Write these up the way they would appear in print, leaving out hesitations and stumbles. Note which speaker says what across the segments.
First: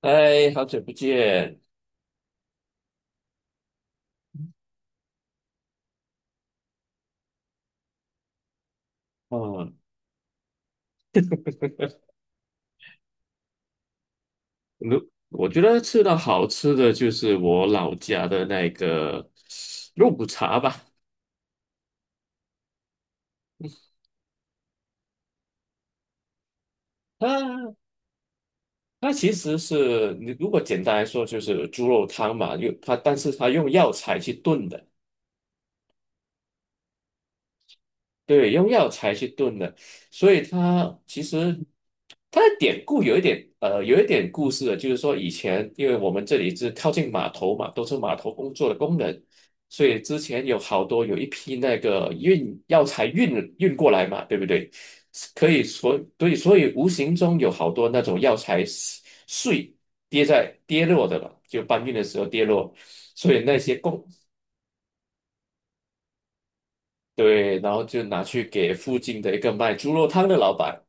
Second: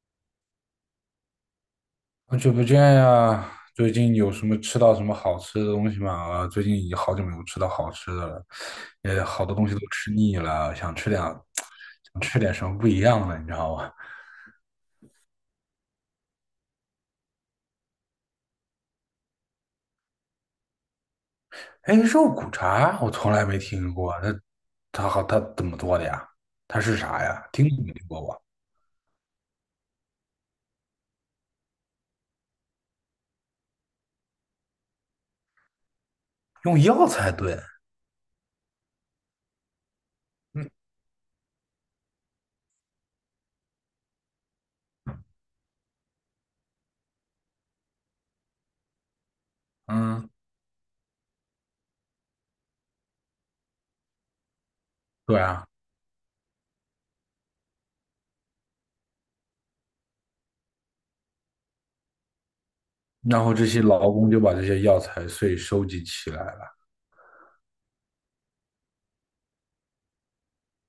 Speaker 1: 哎，好久不见。
Speaker 2: 好久不见呀！最近有什么吃到什么好吃的东西吗？啊，最近已经好久没有吃到好吃的了，也好多东西
Speaker 1: 嗯，
Speaker 2: 都吃腻了，想吃点，想吃点什么不一样的，你知道吗？
Speaker 1: 如我觉得吃到好吃的就是我老家的那个肉骨茶吧。
Speaker 2: 哎，肉骨茶我从来没听过，它怎么做的呀？它是啥呀？听
Speaker 1: 它
Speaker 2: 都没听过吧？
Speaker 1: 它其实是你如果简单来说就是猪肉汤嘛，用它，但是它用药材去炖的。
Speaker 2: 用药材炖？
Speaker 1: 对，用药材去炖的，所以
Speaker 2: 嗯
Speaker 1: 它其实它的典故有一点故事的，就是说以前因为我们这里是靠近码头嘛，都是码头工作的工人，所以之
Speaker 2: 嗯，
Speaker 1: 前有好多有一批那个运药材运过来嘛，对不对？
Speaker 2: 对
Speaker 1: 可以
Speaker 2: 啊，
Speaker 1: 所对，所以无形中有好多那种药材碎跌落的了，就搬运的时候跌落，所以
Speaker 2: 然后
Speaker 1: 那
Speaker 2: 这
Speaker 1: 些
Speaker 2: 些
Speaker 1: 工
Speaker 2: 劳工就把这些药材碎收集起来了。
Speaker 1: 对，然后就拿去给附近的一个卖猪肉汤的老板。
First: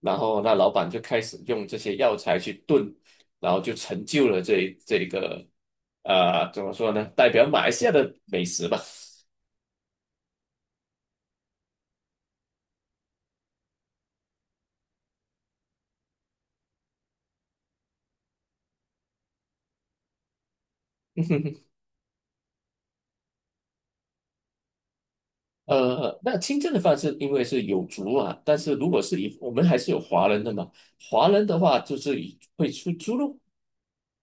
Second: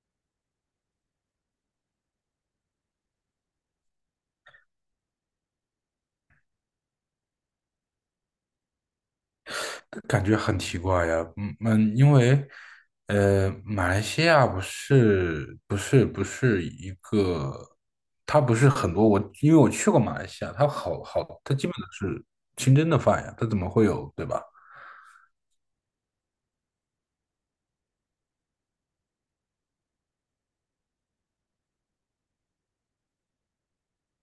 Speaker 1: 然后那老板就开始用这些药材去炖，然后就成就了这个怎么说呢？代表马来西亚的美食吧。
Speaker 2: 感觉很奇怪呀，嗯嗯，因为马来西亚不是一个，它不是很多我，因为我去过马来西亚，它好好，它基本都是清真的饭呀，它怎么会有，对吧？
Speaker 1: 那清蒸的方式因为是有族啊，但是如果是以我们还是有华人的嘛，华人的话就是以会出猪肉，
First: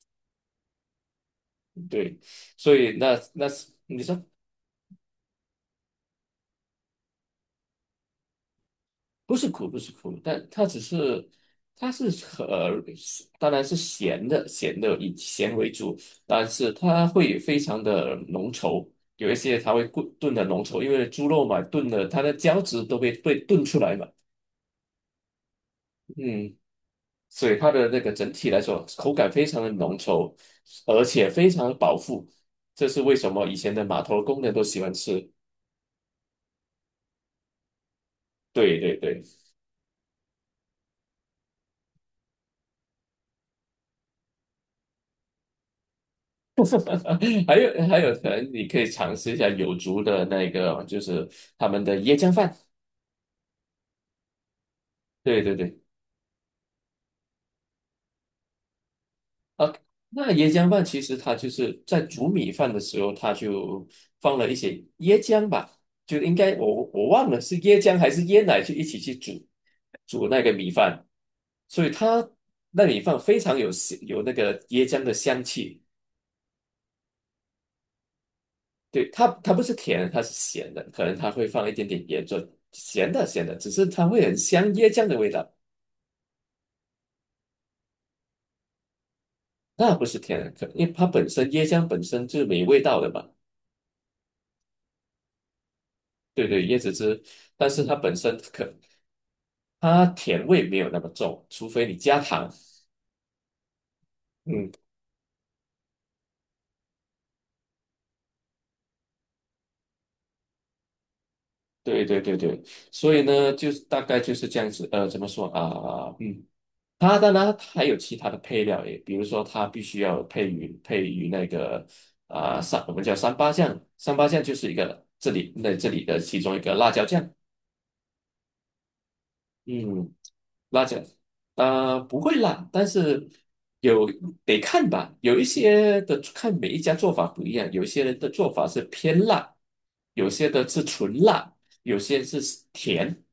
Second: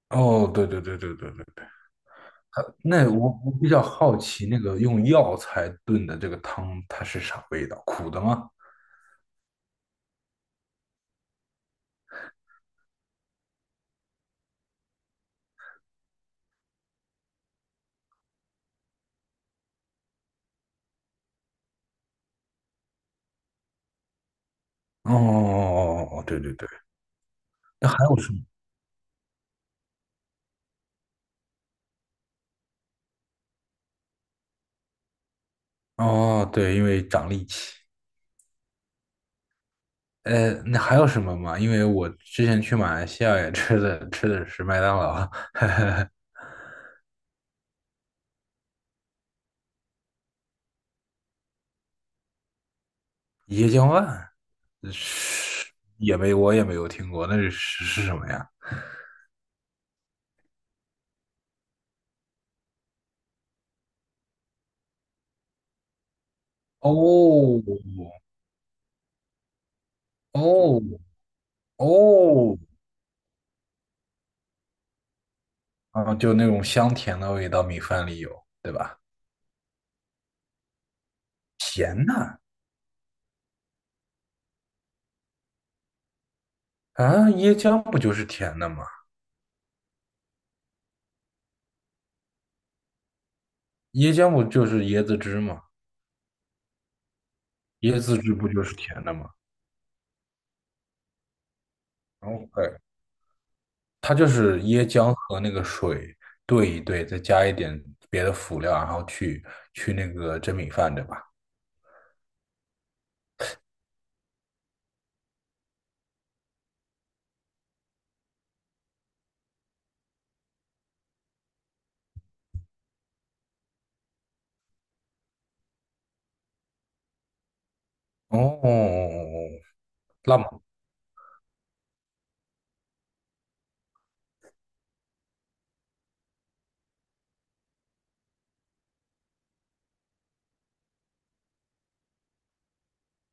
Speaker 2: 哦，对对对对对对对，
Speaker 1: 对，
Speaker 2: 它
Speaker 1: 所以
Speaker 2: 那
Speaker 1: 那
Speaker 2: 我
Speaker 1: 那
Speaker 2: 我
Speaker 1: 是
Speaker 2: 比较
Speaker 1: 你
Speaker 2: 好
Speaker 1: 说。
Speaker 2: 奇，那个用药材炖的这个汤，它是啥味道？苦的吗？
Speaker 1: 不是苦，不是苦，但它只是，它是呃，当然是咸的，咸的以咸为主，但是它会非常的浓稠，有一些它会炖炖的浓稠，因为猪肉嘛，炖的它的胶质都被炖出来嘛，
Speaker 2: 哦哦哦哦，哦对对
Speaker 1: 嗯，
Speaker 2: 对，
Speaker 1: 所以它
Speaker 2: 那
Speaker 1: 的那
Speaker 2: 还
Speaker 1: 个
Speaker 2: 有
Speaker 1: 整
Speaker 2: 什么？
Speaker 1: 体来说，口感非常的浓稠，而且非常的饱腹，这是为什么以前的码头工人都喜欢吃。
Speaker 2: 哦，对，因为长力气。
Speaker 1: 对对对。
Speaker 2: 那还有什么吗？因为我之前去马来西亚也吃的是麦当劳，
Speaker 1: 还有，可能你可以尝试一下有族的那个，就是他们的椰浆饭。
Speaker 2: 椰浆饭，
Speaker 1: 对对
Speaker 2: 是
Speaker 1: 对，
Speaker 2: 也没有听过，那是什么呀？
Speaker 1: 啊，那椰浆饭其实它就是在煮米饭的时候，它就放了一些椰浆吧，就应该我忘了是
Speaker 2: 哦
Speaker 1: 椰浆还是椰奶去一起去煮那个米
Speaker 2: 哦
Speaker 1: 饭，所以它
Speaker 2: 哦，
Speaker 1: 那米饭非常有香有那个椰浆的香气。
Speaker 2: 啊，就那种香甜的味道，米饭里有，对吧？
Speaker 1: 对，它不是甜的，它是咸的，可能它会放一点点
Speaker 2: 嗯
Speaker 1: 盐做咸的咸的，只是它会很香椰浆的味道。
Speaker 2: 啊，椰浆不就是甜的吗？
Speaker 1: 那不是天然可，因为它本身椰浆本身就是没味道的嘛。
Speaker 2: 椰浆不就是椰子汁吗？
Speaker 1: 对对，椰子汁，但是它
Speaker 2: 椰
Speaker 1: 本
Speaker 2: 子汁
Speaker 1: 身
Speaker 2: 不就
Speaker 1: 可，
Speaker 2: 是甜的吗
Speaker 1: 它甜味没有那么重，除非你加糖。
Speaker 2: ？OK,它就是
Speaker 1: 嗯，
Speaker 2: 椰浆和那个水兑一兑，再加一点别的辅料，然后去那个蒸米饭，对吧？
Speaker 1: 对对对对，所以呢，就是大概就是这样子。怎么说啊？它当然它还有其他的配料也，比如说它必须要配于那个我们叫三八酱，三八酱就是一个这里的其中一个辣椒酱。
Speaker 2: 哦，哦哦哦
Speaker 1: 嗯。
Speaker 2: 辣么
Speaker 1: 辣椒，啊，不会辣，但是有得看吧。有一些的看每一家做法不一样，有些人的做法是偏辣，有些的是纯辣，有些是甜。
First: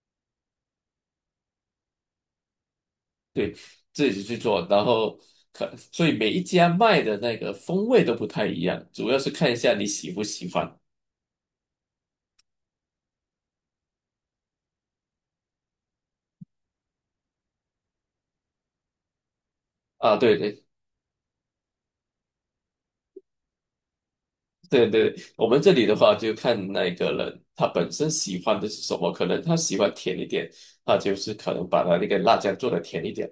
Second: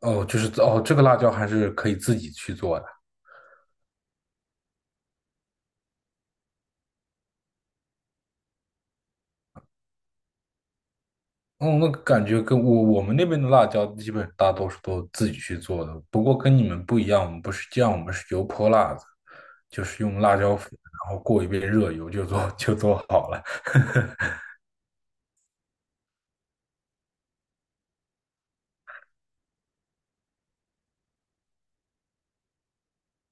Speaker 2: 哦，就是哦，这个辣椒还是可以自己去做的。
Speaker 1: 对，自己去做，然后可，所以每一家卖的那个风味都不太一样，主要是看一下你喜不喜欢。
Speaker 2: 哦，那感觉跟我们那边的辣椒基本大多数都自己去做的，不过跟你们不一样，我们不是酱，我们是油泼辣子，就是
Speaker 1: 啊，
Speaker 2: 用
Speaker 1: 对
Speaker 2: 辣椒
Speaker 1: 对
Speaker 2: 粉，然后过一遍热油就做好了。
Speaker 1: 对对，我们这里的话就看那个人他本身喜欢的是什么，可能他喜欢甜一点，他就是可能把他那个辣椒做的甜一点。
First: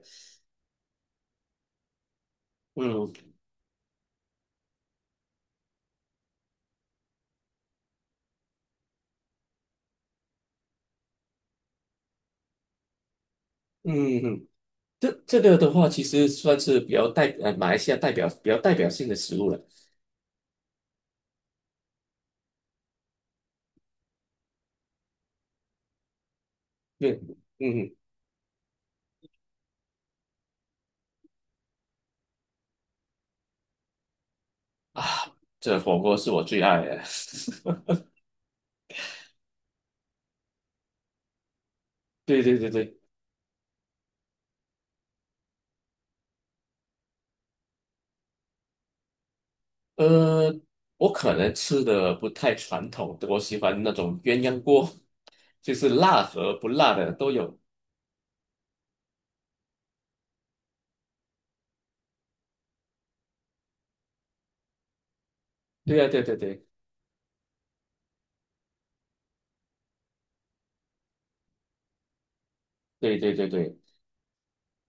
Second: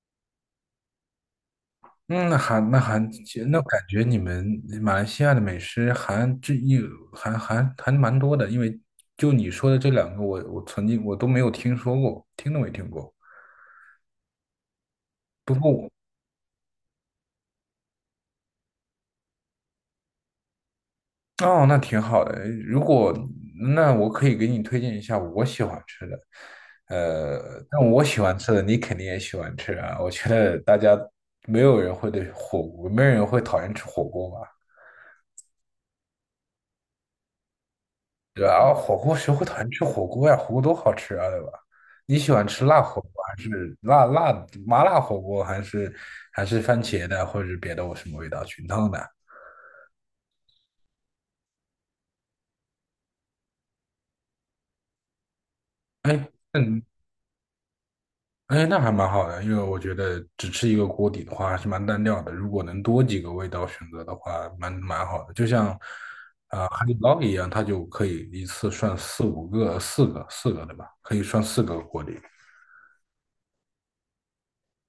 Speaker 2: 嗯，那还那还
Speaker 1: 嗯
Speaker 2: 那感觉你们马来西亚的美食还这一还还还蛮多的，因为就你说的这两个我，我曾经都没有听说过，听都没听过。
Speaker 1: 嗯，嗯这这
Speaker 2: 不
Speaker 1: 个的
Speaker 2: 过
Speaker 1: 话，
Speaker 2: 我
Speaker 1: 其实算是比较代呃马来西亚代表比较代表性的食物了。
Speaker 2: 哦，那挺好的。那我可以给你推荐一下我喜欢吃的，
Speaker 1: 对，
Speaker 2: 但
Speaker 1: 嗯
Speaker 2: 我喜欢吃的你肯定也喜欢吃啊。我觉得大家没有人会对火锅，没有人会讨厌吃火锅吧。
Speaker 1: 啊，这火锅是我最爱的。
Speaker 2: 对后火锅谁会讨厌吃火锅呀？火锅多好吃啊，对吧？你喜
Speaker 1: 对
Speaker 2: 欢
Speaker 1: 对
Speaker 2: 吃
Speaker 1: 对
Speaker 2: 辣
Speaker 1: 对，
Speaker 2: 火锅还是麻辣火锅，还是番茄的，或者是别的我什么味道菌汤的？
Speaker 1: 呃，我可能吃的不太传统，我喜欢那种鸳鸯锅，就是辣
Speaker 2: 哎，
Speaker 1: 和不
Speaker 2: 嗯，
Speaker 1: 辣的都有。
Speaker 2: 哎，那还蛮好的，因为我觉得只吃一个锅底的话还是蛮单调的。如果能多几个味道选择的话，蛮好的。就像
Speaker 1: 对呀、对对对
Speaker 2: 海底捞一样，它就可以一次涮四五个、四个，对吧？可以涮四个锅底。
Speaker 1: 对对对对，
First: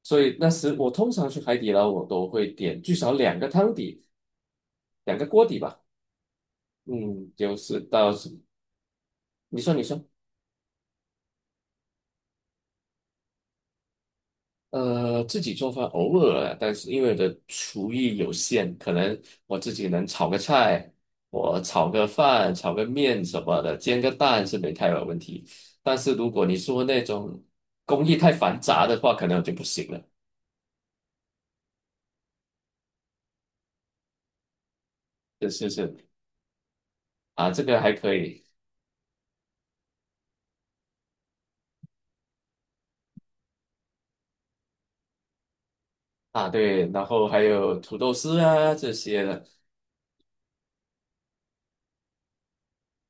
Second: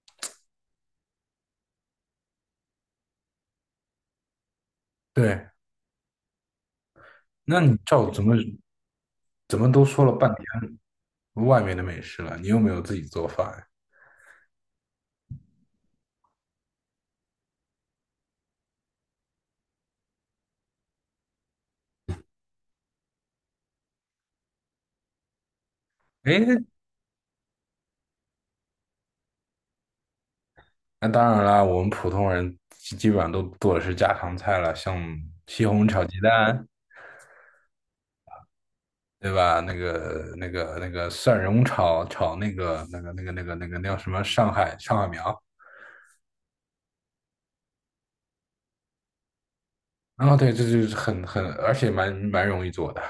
Speaker 1: 所以那时我通常去海底捞，我都会点至少两个汤底，两个锅
Speaker 2: 对，
Speaker 1: 底吧。嗯，就
Speaker 2: 那你
Speaker 1: 是
Speaker 2: 照
Speaker 1: 到
Speaker 2: 怎
Speaker 1: 时
Speaker 2: 么怎
Speaker 1: 你
Speaker 2: 么
Speaker 1: 说你
Speaker 2: 都说
Speaker 1: 说。
Speaker 2: 了半天。外面的美食了，你又没有自己做饭。
Speaker 1: 自己做饭偶尔啊，但是因为我的厨艺有限，可能我自己能炒个菜，我炒个饭、炒个面什么的，煎个蛋是没太有问题。但是如
Speaker 2: 哎，
Speaker 1: 果你说那种工艺太繁杂的话，可能我就不行了。
Speaker 2: 那当然啦，我们普通人基本上都做的是家常菜了，像
Speaker 1: 就
Speaker 2: 西
Speaker 1: 是
Speaker 2: 红柿
Speaker 1: 是
Speaker 2: 炒鸡蛋，
Speaker 1: 啊，这个还可以
Speaker 2: 对吧？那个蒜蓉炒那个、那个、那个、那个、那个那叫什么上海苗。
Speaker 1: 啊，对，然后还有土豆丝啊这些的，
Speaker 2: 啊，对，这就是很，而且蛮容易做的，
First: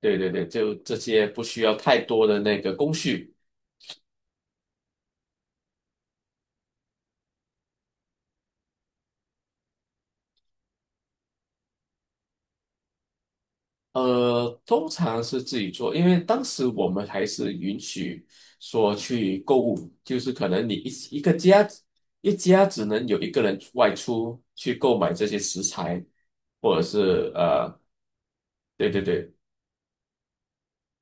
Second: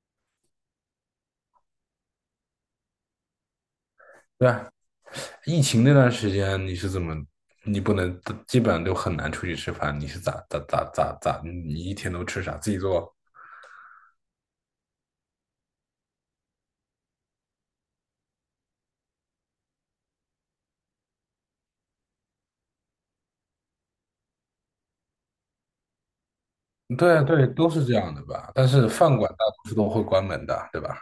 Speaker 1: 对对对，就这些不需要太多的那个工序。
Speaker 2: 对吧？疫情那段时间你是怎么？你不能，基本上都很难出去吃饭。你是咋？你一天都吃啥？自己做？
Speaker 1: 通常是自己做，因为当时我们还是允许说去购物，就是可能你一家只能有一个人外出去购买这些食材，或者
Speaker 2: 对
Speaker 1: 是
Speaker 2: 对，都是这样的吧？但是
Speaker 1: 对对
Speaker 2: 饭馆
Speaker 1: 对，
Speaker 2: 大多数都会关门的，对吧？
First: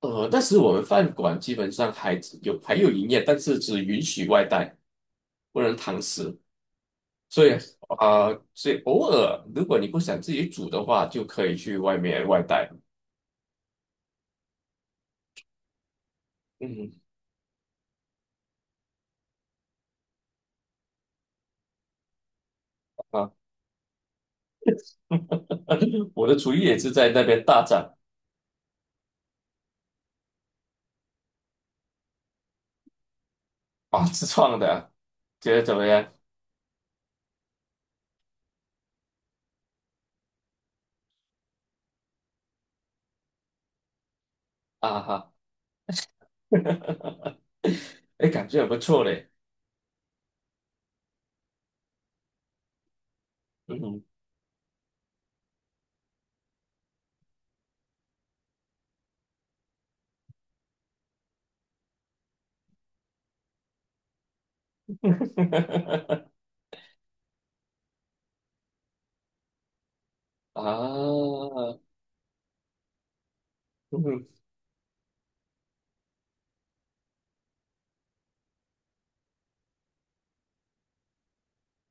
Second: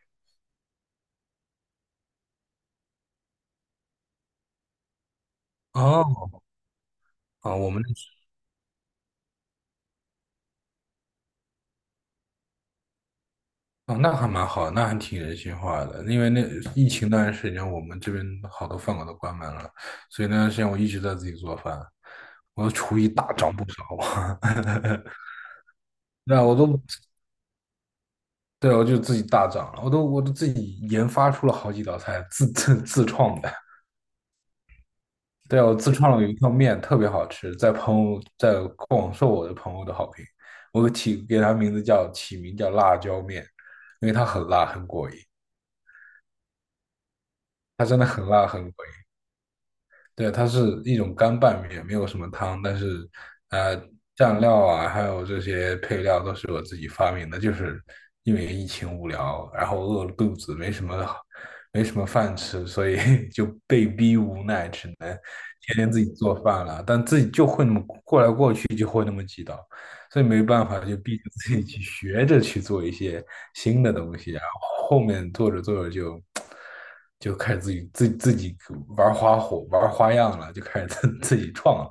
Speaker 1: 但是我们饭馆基本上还有营业，但是只允许外带，不能堂
Speaker 2: 哦，
Speaker 1: 食，所以
Speaker 2: 啊，我们那
Speaker 1: 啊、呃偶尔如果你不想自己煮的话，就可以去外面外带。
Speaker 2: 哦，那还蛮好，那还挺人性化的。因为那疫
Speaker 1: 嗯。
Speaker 2: 情那段时间，我们这边好多饭馆都关门了，所以那段时间我一直在自己做饭，我的厨艺大
Speaker 1: 啊。
Speaker 2: 涨不少啊。
Speaker 1: 我的
Speaker 2: 对啊，
Speaker 1: 厨艺也是在那边大展
Speaker 2: 对，我就自己大涨了，我都自己研发出了好几道菜，自创的。
Speaker 1: 啊，自创的啊觉
Speaker 2: 对，
Speaker 1: 得怎
Speaker 2: 我
Speaker 1: 么
Speaker 2: 自创
Speaker 1: 样？
Speaker 2: 了有一条面，特别好吃，在朋友在广受我的朋友的好评。我起给它名字叫起名叫辣椒面，因为它很辣，很
Speaker 1: 啊
Speaker 2: 过瘾。
Speaker 1: 哈，
Speaker 2: 它真的很
Speaker 1: 哎，
Speaker 2: 辣，
Speaker 1: 感觉
Speaker 2: 很
Speaker 1: 很不
Speaker 2: 过
Speaker 1: 错
Speaker 2: 瘾。
Speaker 1: 嘞。
Speaker 2: 对，它是一种干拌面，没有什么汤，但是呃，
Speaker 1: 嗯，
Speaker 2: 蘸料啊，还有这些配料都是我自己发明的，就是因为疫情无聊，然后饿了肚子，没什么饭吃，所以 就被逼无奈，只能天天自己 做饭了。但自己就会那么过来过去，就会那么几道。所以没办法，就逼
Speaker 1: 啊，
Speaker 2: 着自己去学着去做一些新的东
Speaker 1: 嗯
Speaker 2: 西，然后后面做着做着就开始自己自己玩花火、玩花样了，就开始自己创了，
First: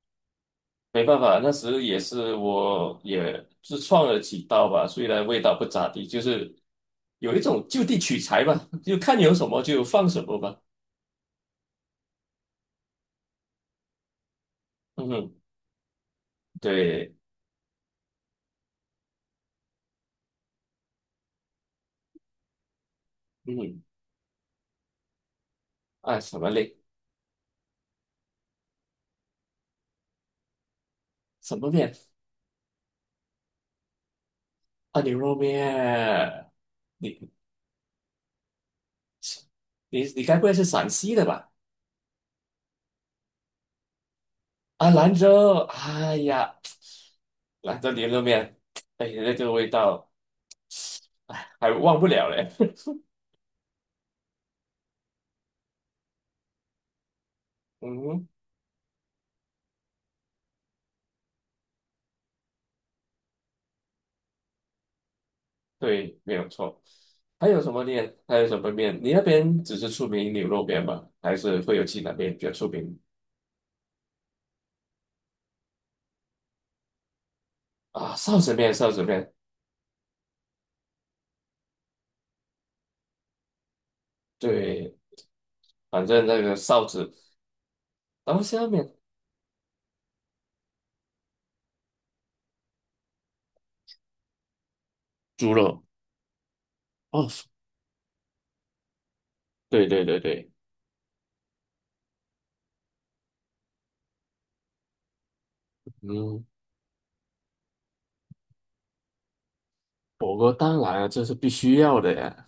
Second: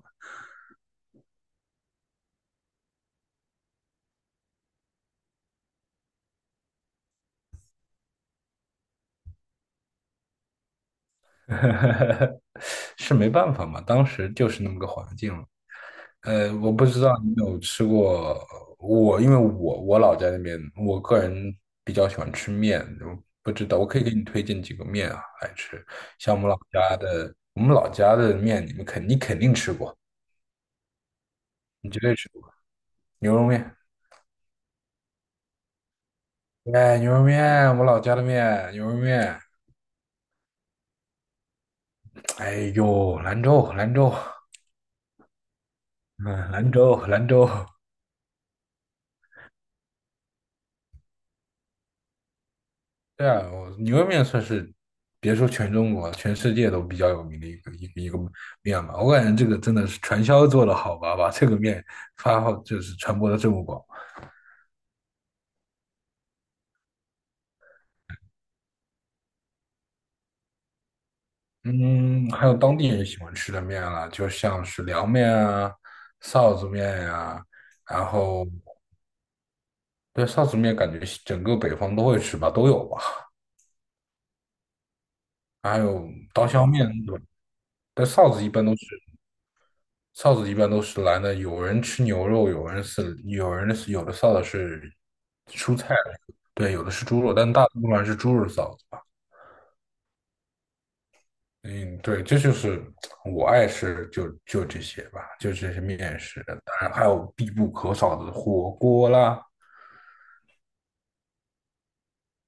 Speaker 1: 没办法，那时也是我也自创了几道吧，虽然味道不咋地，就是有一种就地取材吧，就看有什么就放什么吧。
Speaker 2: 是没办法嘛，当时就是那么个环
Speaker 1: 嗯，
Speaker 2: 境了。呃，我不知道
Speaker 1: 对，
Speaker 2: 你有吃过因为我老家那边，我个人比较喜欢吃面，我不知道，
Speaker 1: 嗯，
Speaker 2: 我可以给你推荐几个面啊来吃。
Speaker 1: 啊，
Speaker 2: 像
Speaker 1: 什
Speaker 2: 我
Speaker 1: 么
Speaker 2: 们老
Speaker 1: 嘞？
Speaker 2: 家的，我们老家的面，你肯定吃过，
Speaker 1: 什么
Speaker 2: 你
Speaker 1: 面？
Speaker 2: 绝对吃过牛肉面。
Speaker 1: 啊，牛肉面。
Speaker 2: 哎，牛肉
Speaker 1: 你
Speaker 2: 面，我老家的面，牛肉面。
Speaker 1: 你该不会是陕西的吧？
Speaker 2: 哎呦，兰州，兰州，
Speaker 1: 啊，兰州，哎
Speaker 2: 嗯，
Speaker 1: 呀，
Speaker 2: 兰州
Speaker 1: 兰州牛肉面，哎呀，那个味道，哎，还忘不了嘞。
Speaker 2: 对啊，我牛肉面算是，别说全中国，全世界都比较有名的一个
Speaker 1: 嗯，
Speaker 2: 面吧。我感觉这个真的是传销做的好吧，把这个面发好就是传播的这么广。
Speaker 1: 对，没有错。还有什么面？还有什么面？你那边只是出名牛肉面吗？还是会有其他
Speaker 2: 嗯，
Speaker 1: 面比
Speaker 2: 还
Speaker 1: 较
Speaker 2: 有
Speaker 1: 出
Speaker 2: 当地
Speaker 1: 名？
Speaker 2: 人喜欢吃的面啦，就像是凉面啊、臊子面呀、然
Speaker 1: 啊，臊
Speaker 2: 后
Speaker 1: 子面，臊子面，
Speaker 2: 对臊子面感觉整个北方都会吃吧，都有吧。
Speaker 1: 对，
Speaker 2: 还
Speaker 1: 反
Speaker 2: 有
Speaker 1: 正那
Speaker 2: 刀
Speaker 1: 个
Speaker 2: 削
Speaker 1: 臊
Speaker 2: 面，
Speaker 1: 子，
Speaker 2: 对吧？但臊
Speaker 1: 刀
Speaker 2: 子一般
Speaker 1: 削
Speaker 2: 都是
Speaker 1: 面，
Speaker 2: 臊子一般都是蓝的，有人吃牛肉，有的臊子是
Speaker 1: 猪
Speaker 2: 蔬
Speaker 1: 肉，
Speaker 2: 菜，对，有的是猪
Speaker 1: 哦，
Speaker 2: 肉，但大部分还是猪肉臊子吧。
Speaker 1: 对对对对，
Speaker 2: 嗯，对，这就是我爱吃这些吧，就这些面食，
Speaker 1: 嗯，
Speaker 2: 当然还有必不可少的火锅啦。
Speaker 1: 火锅当然啊，这是必须要的呀。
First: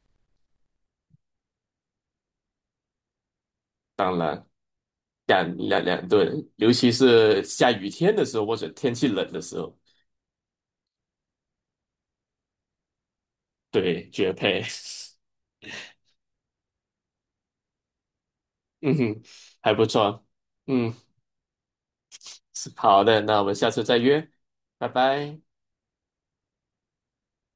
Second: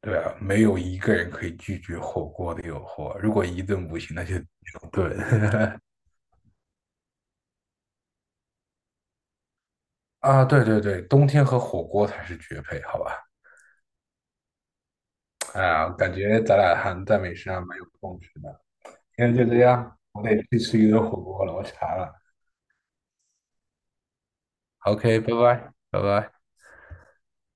Speaker 2: 对啊，没有一个人可以拒绝火锅的诱惑。如果一顿不行，
Speaker 1: 当
Speaker 2: 那就
Speaker 1: 然。
Speaker 2: 两顿。
Speaker 1: 两 两两顿，尤其是下雨天的时候或者天气冷的时候，
Speaker 2: 啊，对对对，冬天和火锅才是绝配，好吧？
Speaker 1: 对，绝配。
Speaker 2: 哎呀，感觉咱俩还在美食上蛮有共识的。
Speaker 1: 嗯哼，
Speaker 2: 今天就这
Speaker 1: 还不
Speaker 2: 样，我
Speaker 1: 错。
Speaker 2: 得去吃一
Speaker 1: 嗯，
Speaker 2: 顿火锅了，我馋了。
Speaker 1: 是好的，那我们下次再约，拜
Speaker 2: OK,拜
Speaker 1: 拜。
Speaker 2: 拜，拜拜。